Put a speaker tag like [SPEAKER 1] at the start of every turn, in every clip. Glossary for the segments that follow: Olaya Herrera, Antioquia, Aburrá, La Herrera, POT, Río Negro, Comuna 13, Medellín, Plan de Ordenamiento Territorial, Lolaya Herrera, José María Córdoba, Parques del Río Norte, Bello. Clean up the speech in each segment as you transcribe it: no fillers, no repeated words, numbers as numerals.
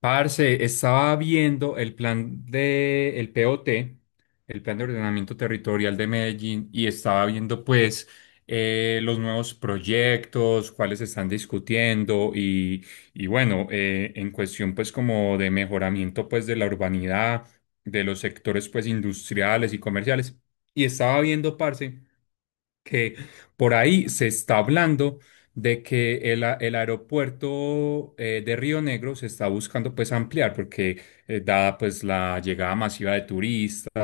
[SPEAKER 1] Parce, estaba viendo el plan de el POT, el Plan de Ordenamiento Territorial de Medellín, y estaba viendo pues los nuevos proyectos, cuáles se están discutiendo y bueno, en cuestión pues como de mejoramiento pues de la urbanidad, de los sectores pues industriales y comerciales. Y estaba viendo, parce que por ahí se está hablando de que el aeropuerto de Río Negro se está buscando pues ampliar porque dada pues la llegada masiva de turistas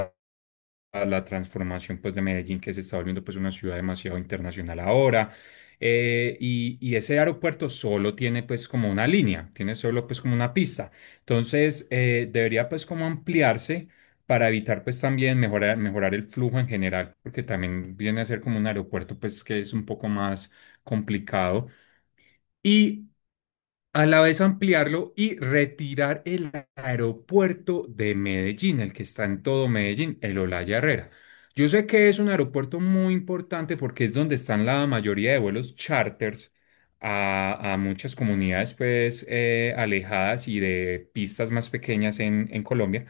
[SPEAKER 1] a la transformación pues de Medellín, que se está volviendo pues una ciudad demasiado internacional ahora. Y ese aeropuerto solo tiene pues como una línea, tiene solo pues como una pista. Entonces debería pues como ampliarse para evitar pues también mejorar el flujo en general, porque también viene a ser como un aeropuerto pues que es un poco más complicado. Y a la vez ampliarlo y retirar el aeropuerto de Medellín, el que está en todo Medellín, el Olaya Herrera. Yo sé que es un aeropuerto muy importante porque es donde están la mayoría de vuelos charters a muchas comunidades pues alejadas y de pistas más pequeñas en Colombia.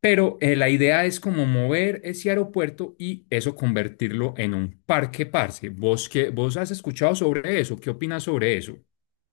[SPEAKER 1] Pero la idea es como mover ese aeropuerto y eso convertirlo en un parque parce. ¿Vos, qué- vos has escuchado sobre eso? ¿Qué opinas sobre eso?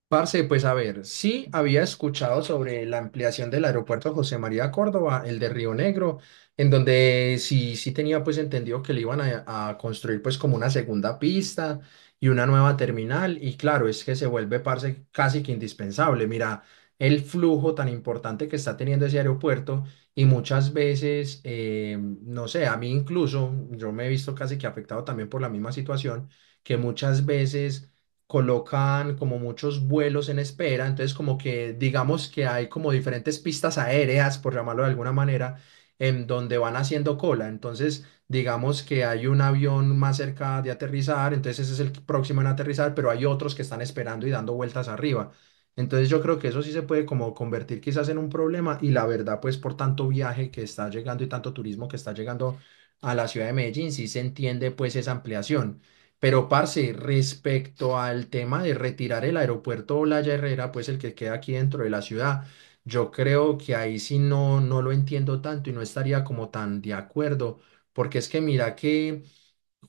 [SPEAKER 2] Parce, pues a ver, sí había escuchado sobre la ampliación del aeropuerto José María Córdoba, el de Río Negro, en donde sí tenía pues entendido que le iban a construir pues como una segunda pista y una nueva terminal y claro, es que se vuelve parce casi que indispensable. Mira, el flujo tan importante que está teniendo ese aeropuerto y muchas veces, no sé, a mí incluso, yo me he visto casi que afectado también por la misma situación, que muchas veces colocan como muchos vuelos en espera, entonces como que digamos que hay como diferentes pistas aéreas, por llamarlo de alguna manera, en donde van haciendo cola. Entonces digamos que hay un avión más cerca de aterrizar, entonces ese es el próximo en aterrizar, pero hay otros que están esperando y dando vueltas arriba. Entonces yo creo que eso sí se puede como convertir quizás en un problema y la verdad pues por tanto viaje que está llegando y tanto turismo que está llegando a la ciudad de Medellín, sí se entiende pues esa ampliación. Pero, parce, respecto al tema de retirar el aeropuerto Olaya Herrera, pues el que queda aquí dentro de la ciudad, yo creo que ahí sí no, no lo entiendo tanto y no estaría como tan de acuerdo, porque es que mira que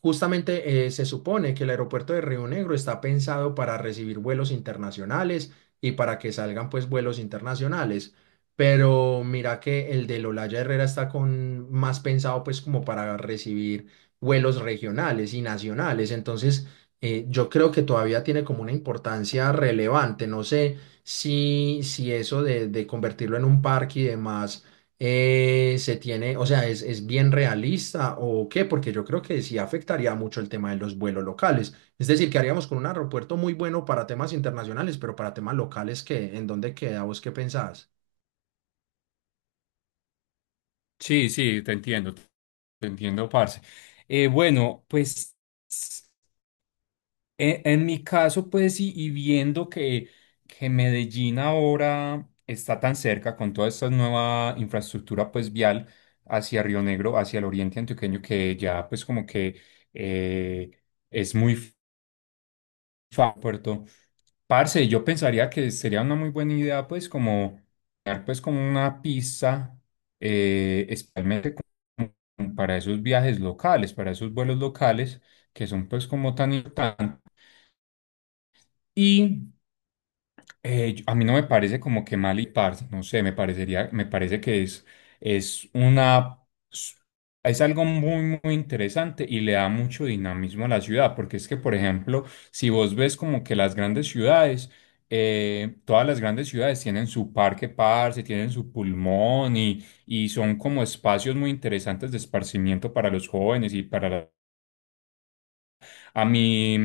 [SPEAKER 2] justamente se supone que el aeropuerto de Río Negro está pensado para recibir vuelos internacionales y para que salgan pues vuelos internacionales, pero mira que el de Lolaya Herrera está con más pensado pues como para recibir vuelos regionales y nacionales, entonces yo creo que todavía tiene como una importancia relevante, no sé si eso de convertirlo en un parque y demás se tiene, o sea, es bien realista o qué, porque yo creo que sí afectaría mucho el tema de los vuelos locales. Es decir, que haríamos con un aeropuerto muy bueno para temas internacionales, pero para temas locales, qué? ¿En dónde queda? ¿Vos qué pensás?
[SPEAKER 1] Sí, sí, te entiendo, te entiendo, parce. Bueno, pues mi caso, pues, y viendo que Medellín ahora está tan cerca con toda esta nueva infraestructura, pues, vial hacia Río Negro, hacia el oriente antioqueño, que ya, pues, como que eh, es muy fácil, puerto. Parce, yo pensaría que sería una muy buena idea, pues, como, crear, pues, como una pista, especialmente como para esos viajes locales, para esos vuelos locales, que son, pues, como tan importantes. A mí no me parece como que mal y parce, no sé, me parecería, me parece que es una, es algo muy, muy interesante y le da mucho dinamismo a la ciudad, porque es que, por ejemplo, si vos ves como que las grandes ciudades, todas las grandes ciudades tienen su parque parce, tienen su pulmón y son como espacios muy interesantes de esparcimiento para los jóvenes y para a mí,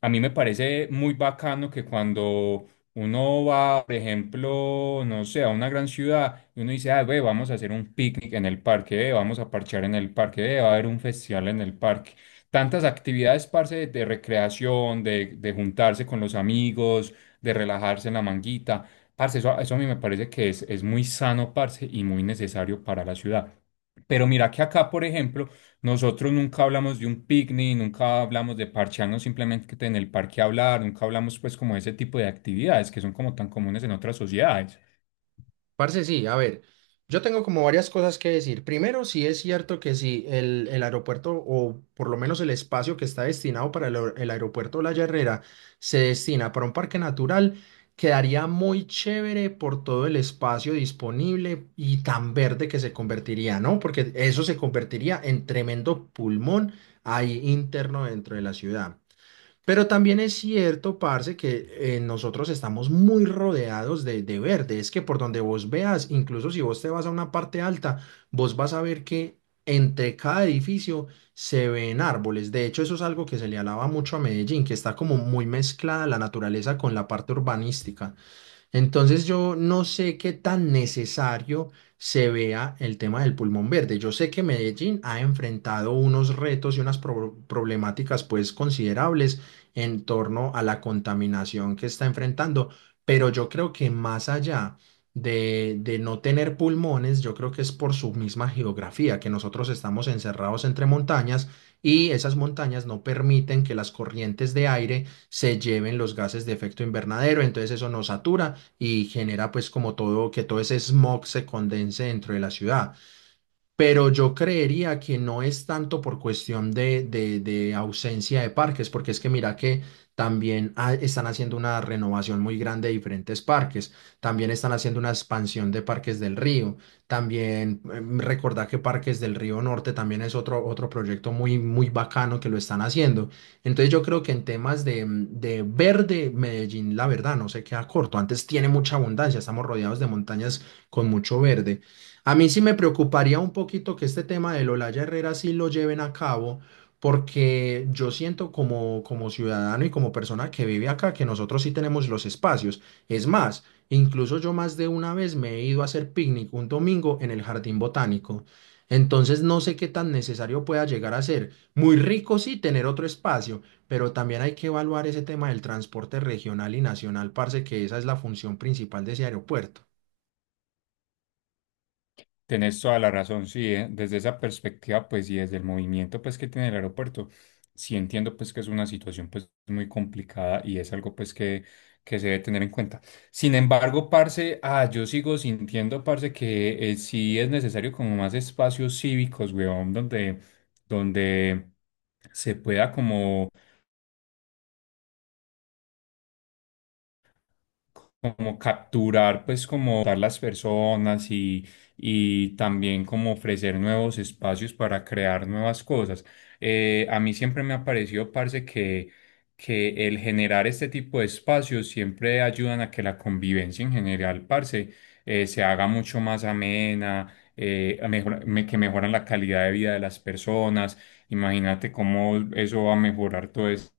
[SPEAKER 1] a mí me parece muy bacano que cuando uno va, por ejemplo, no sé, a una gran ciudad y uno dice, ah, ve, vamos a hacer un picnic en el parque, vamos a parchar en el parque, va a haber un festival en el parque. Tantas actividades, parce, de recreación, de juntarse con los amigos, de relajarse en la manguita. Parce, eso a mí me parece que es muy sano, parce, y muy necesario para la ciudad. Pero mira que acá, por ejemplo, nosotros nunca hablamos de un picnic, nunca hablamos de parchearnos simplemente en el parque a hablar, nunca hablamos pues como de ese tipo de actividades que son como tan comunes en otras sociedades.
[SPEAKER 2] Parce, sí, a ver, yo tengo como varias cosas que decir. Primero, sí es cierto que si el aeropuerto, o por lo menos el espacio que está destinado para el, el aeropuerto La Herrera, se destina para un parque natural, quedaría muy chévere por todo el espacio disponible y tan verde que se convertiría, ¿no? Porque eso se convertiría en tremendo pulmón ahí interno dentro de la ciudad. Pero también es cierto, parce, que nosotros estamos muy rodeados de verde. Es que por donde vos veas, incluso si vos te vas a una parte alta, vos vas a ver que entre cada edificio se ven árboles. De hecho, eso es algo que se le alaba mucho a Medellín, que está como muy mezclada la naturaleza con la parte urbanística. Entonces yo no sé qué tan necesario se vea el tema del pulmón verde. Yo sé que Medellín ha enfrentado unos retos y unas problemáticas pues considerables en torno a la contaminación que está enfrentando, pero yo creo que más allá de no tener pulmones, yo creo que es por su misma geografía, que nosotros estamos encerrados entre montañas y esas montañas no permiten que las corrientes de aire se lleven los gases de efecto invernadero, entonces eso nos satura y genera pues como todo, que todo ese smog se condense dentro de la ciudad. Pero yo creería que no es tanto por cuestión de, de ausencia de parques, porque es que mira que también están haciendo una renovación muy grande de diferentes parques, también están haciendo una expansión de Parques del Río, también recordá que Parques del Río Norte también es otro, otro proyecto muy, muy bacano que lo están haciendo. Entonces yo creo que en temas de, de verde, Medellín, la verdad, no se queda corto. Antes tiene mucha abundancia, estamos rodeados de montañas con mucho verde. A mí sí me preocuparía un poquito que este tema del Olaya Herrera sí lo lleven a cabo, porque yo siento como, como ciudadano y como persona que vive acá que nosotros sí tenemos los espacios. Es más, incluso yo más de una vez me he ido a hacer picnic un domingo en el jardín botánico. Entonces no sé qué tan necesario pueda llegar a ser. Muy rico sí tener otro espacio, pero también hay que evaluar ese tema del transporte regional y nacional, parce, que esa es la función principal de ese aeropuerto.
[SPEAKER 1] Tenés toda la razón, sí, desde esa perspectiva, pues, y desde el movimiento, pues, que tiene el aeropuerto, sí entiendo, pues, que es una situación, pues, muy complicada y es algo, pues, que se debe tener en cuenta. Sin embargo, parce, ah, yo sigo sintiendo, parce, que sí es necesario como más espacios cívicos, weón, donde se pueda como capturar, pues como dar las personas y también como ofrecer nuevos espacios para crear nuevas cosas. A mí siempre me ha parecido, parce, que el generar este tipo de espacios siempre ayudan a que la convivencia en general, parce, se haga mucho más amena. Que mejoran la calidad de vida de las personas. Imagínate cómo eso va a mejorar todo esto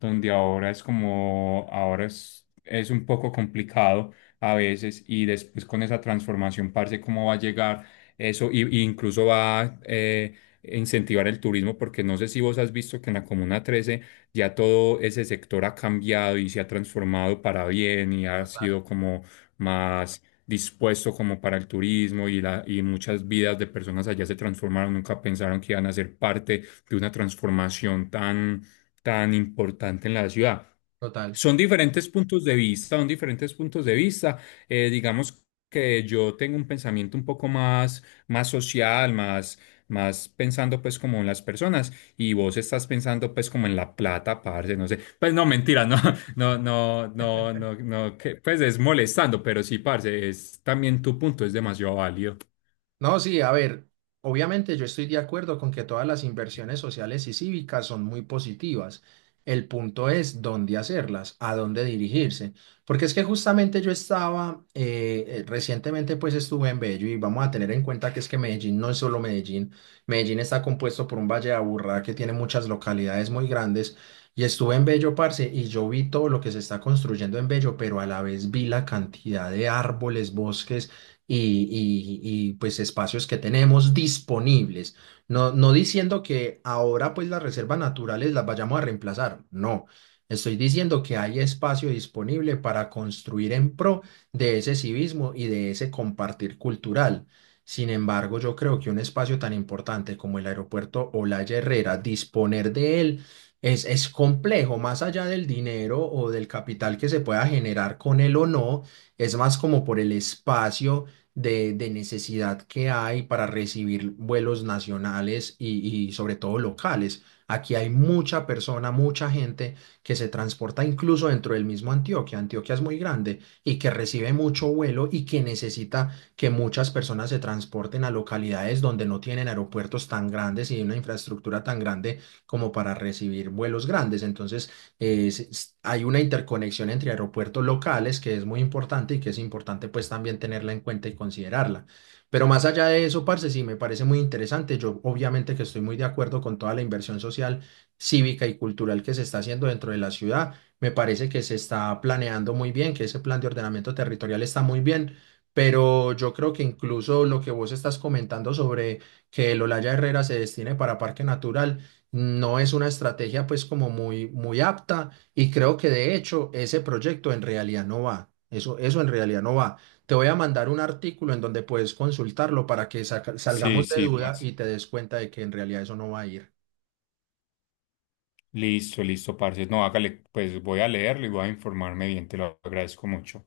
[SPEAKER 1] donde ahora es como, ahora es un poco complicado a veces y después con esa transformación, parce, cómo va a llegar eso y incluso va a incentivar el turismo, porque no sé si vos has visto que en la Comuna 13 ya todo ese sector ha cambiado y se ha transformado para bien y ha
[SPEAKER 2] Total.
[SPEAKER 1] sido como más dispuesto como para el turismo y muchas vidas de personas allá se transformaron, nunca pensaron que iban a ser parte de una transformación tan importante en la ciudad.
[SPEAKER 2] Total.
[SPEAKER 1] Son diferentes puntos de vista, son diferentes puntos de vista. Digamos que yo tengo un pensamiento un poco más, más social, más, más pensando pues como en las personas y vos estás pensando pues como en la plata, parce, no sé. Pues no, mentira, no, no, no, no, no, no, que, pues es molestando, pero sí, parce, es también tu punto, es demasiado válido.
[SPEAKER 2] No, sí, a ver, obviamente yo estoy de acuerdo con que todas las inversiones sociales y cívicas son muy positivas. El punto es dónde hacerlas, a dónde dirigirse. Porque es que justamente yo estaba, recientemente pues estuve en Bello y vamos a tener en cuenta que es que Medellín no es solo Medellín. Medellín está compuesto por un valle de Aburrá que tiene muchas localidades muy grandes. Y estuve en Bello, parce, y yo vi todo lo que se está construyendo en Bello, pero a la vez vi la cantidad de árboles, bosques y pues espacios que tenemos disponibles. No, no diciendo que ahora pues las reservas naturales las vayamos a reemplazar, no. Estoy diciendo que hay espacio disponible para construir en pro de ese civismo y de ese compartir cultural. Sin embargo, yo creo que un espacio tan importante como el aeropuerto Olaya Herrera, disponer de él es complejo, más allá del dinero o del capital que se pueda generar con él o no, es más como por el espacio de necesidad que hay para recibir vuelos nacionales y sobre todo locales. Aquí hay mucha persona, mucha gente que se transporta incluso dentro del mismo Antioquia. Antioquia es muy grande y que recibe mucho vuelo y que necesita que muchas personas se transporten a localidades donde no tienen aeropuertos tan grandes y una infraestructura tan grande como para recibir vuelos grandes. Entonces, es- hay una interconexión entre aeropuertos locales que es muy importante y que es importante pues también tenerla en cuenta y considerarla. Pero más allá de eso, parce, sí, me parece muy interesante. Yo obviamente que estoy muy de acuerdo con toda la inversión social, cívica y cultural que se está haciendo dentro de la ciudad. Me parece que se está planeando muy bien, que ese plan de ordenamiento territorial está muy bien. Pero yo creo que incluso lo que vos estás comentando sobre que el Olaya Herrera se destine para Parque Natural, no es una estrategia pues como muy, muy apta y creo que de hecho ese proyecto en realidad no va. Eso en realidad no va. Te voy a mandar un artículo en donde puedes consultarlo para que
[SPEAKER 1] Sí,
[SPEAKER 2] salgamos de
[SPEAKER 1] sí,
[SPEAKER 2] duda y
[SPEAKER 1] parce.
[SPEAKER 2] te des cuenta de que en realidad eso no va a ir.
[SPEAKER 1] Listo, listo, parce. No, hágale, pues voy a leerlo y voy a informarme bien, te lo agradezco mucho.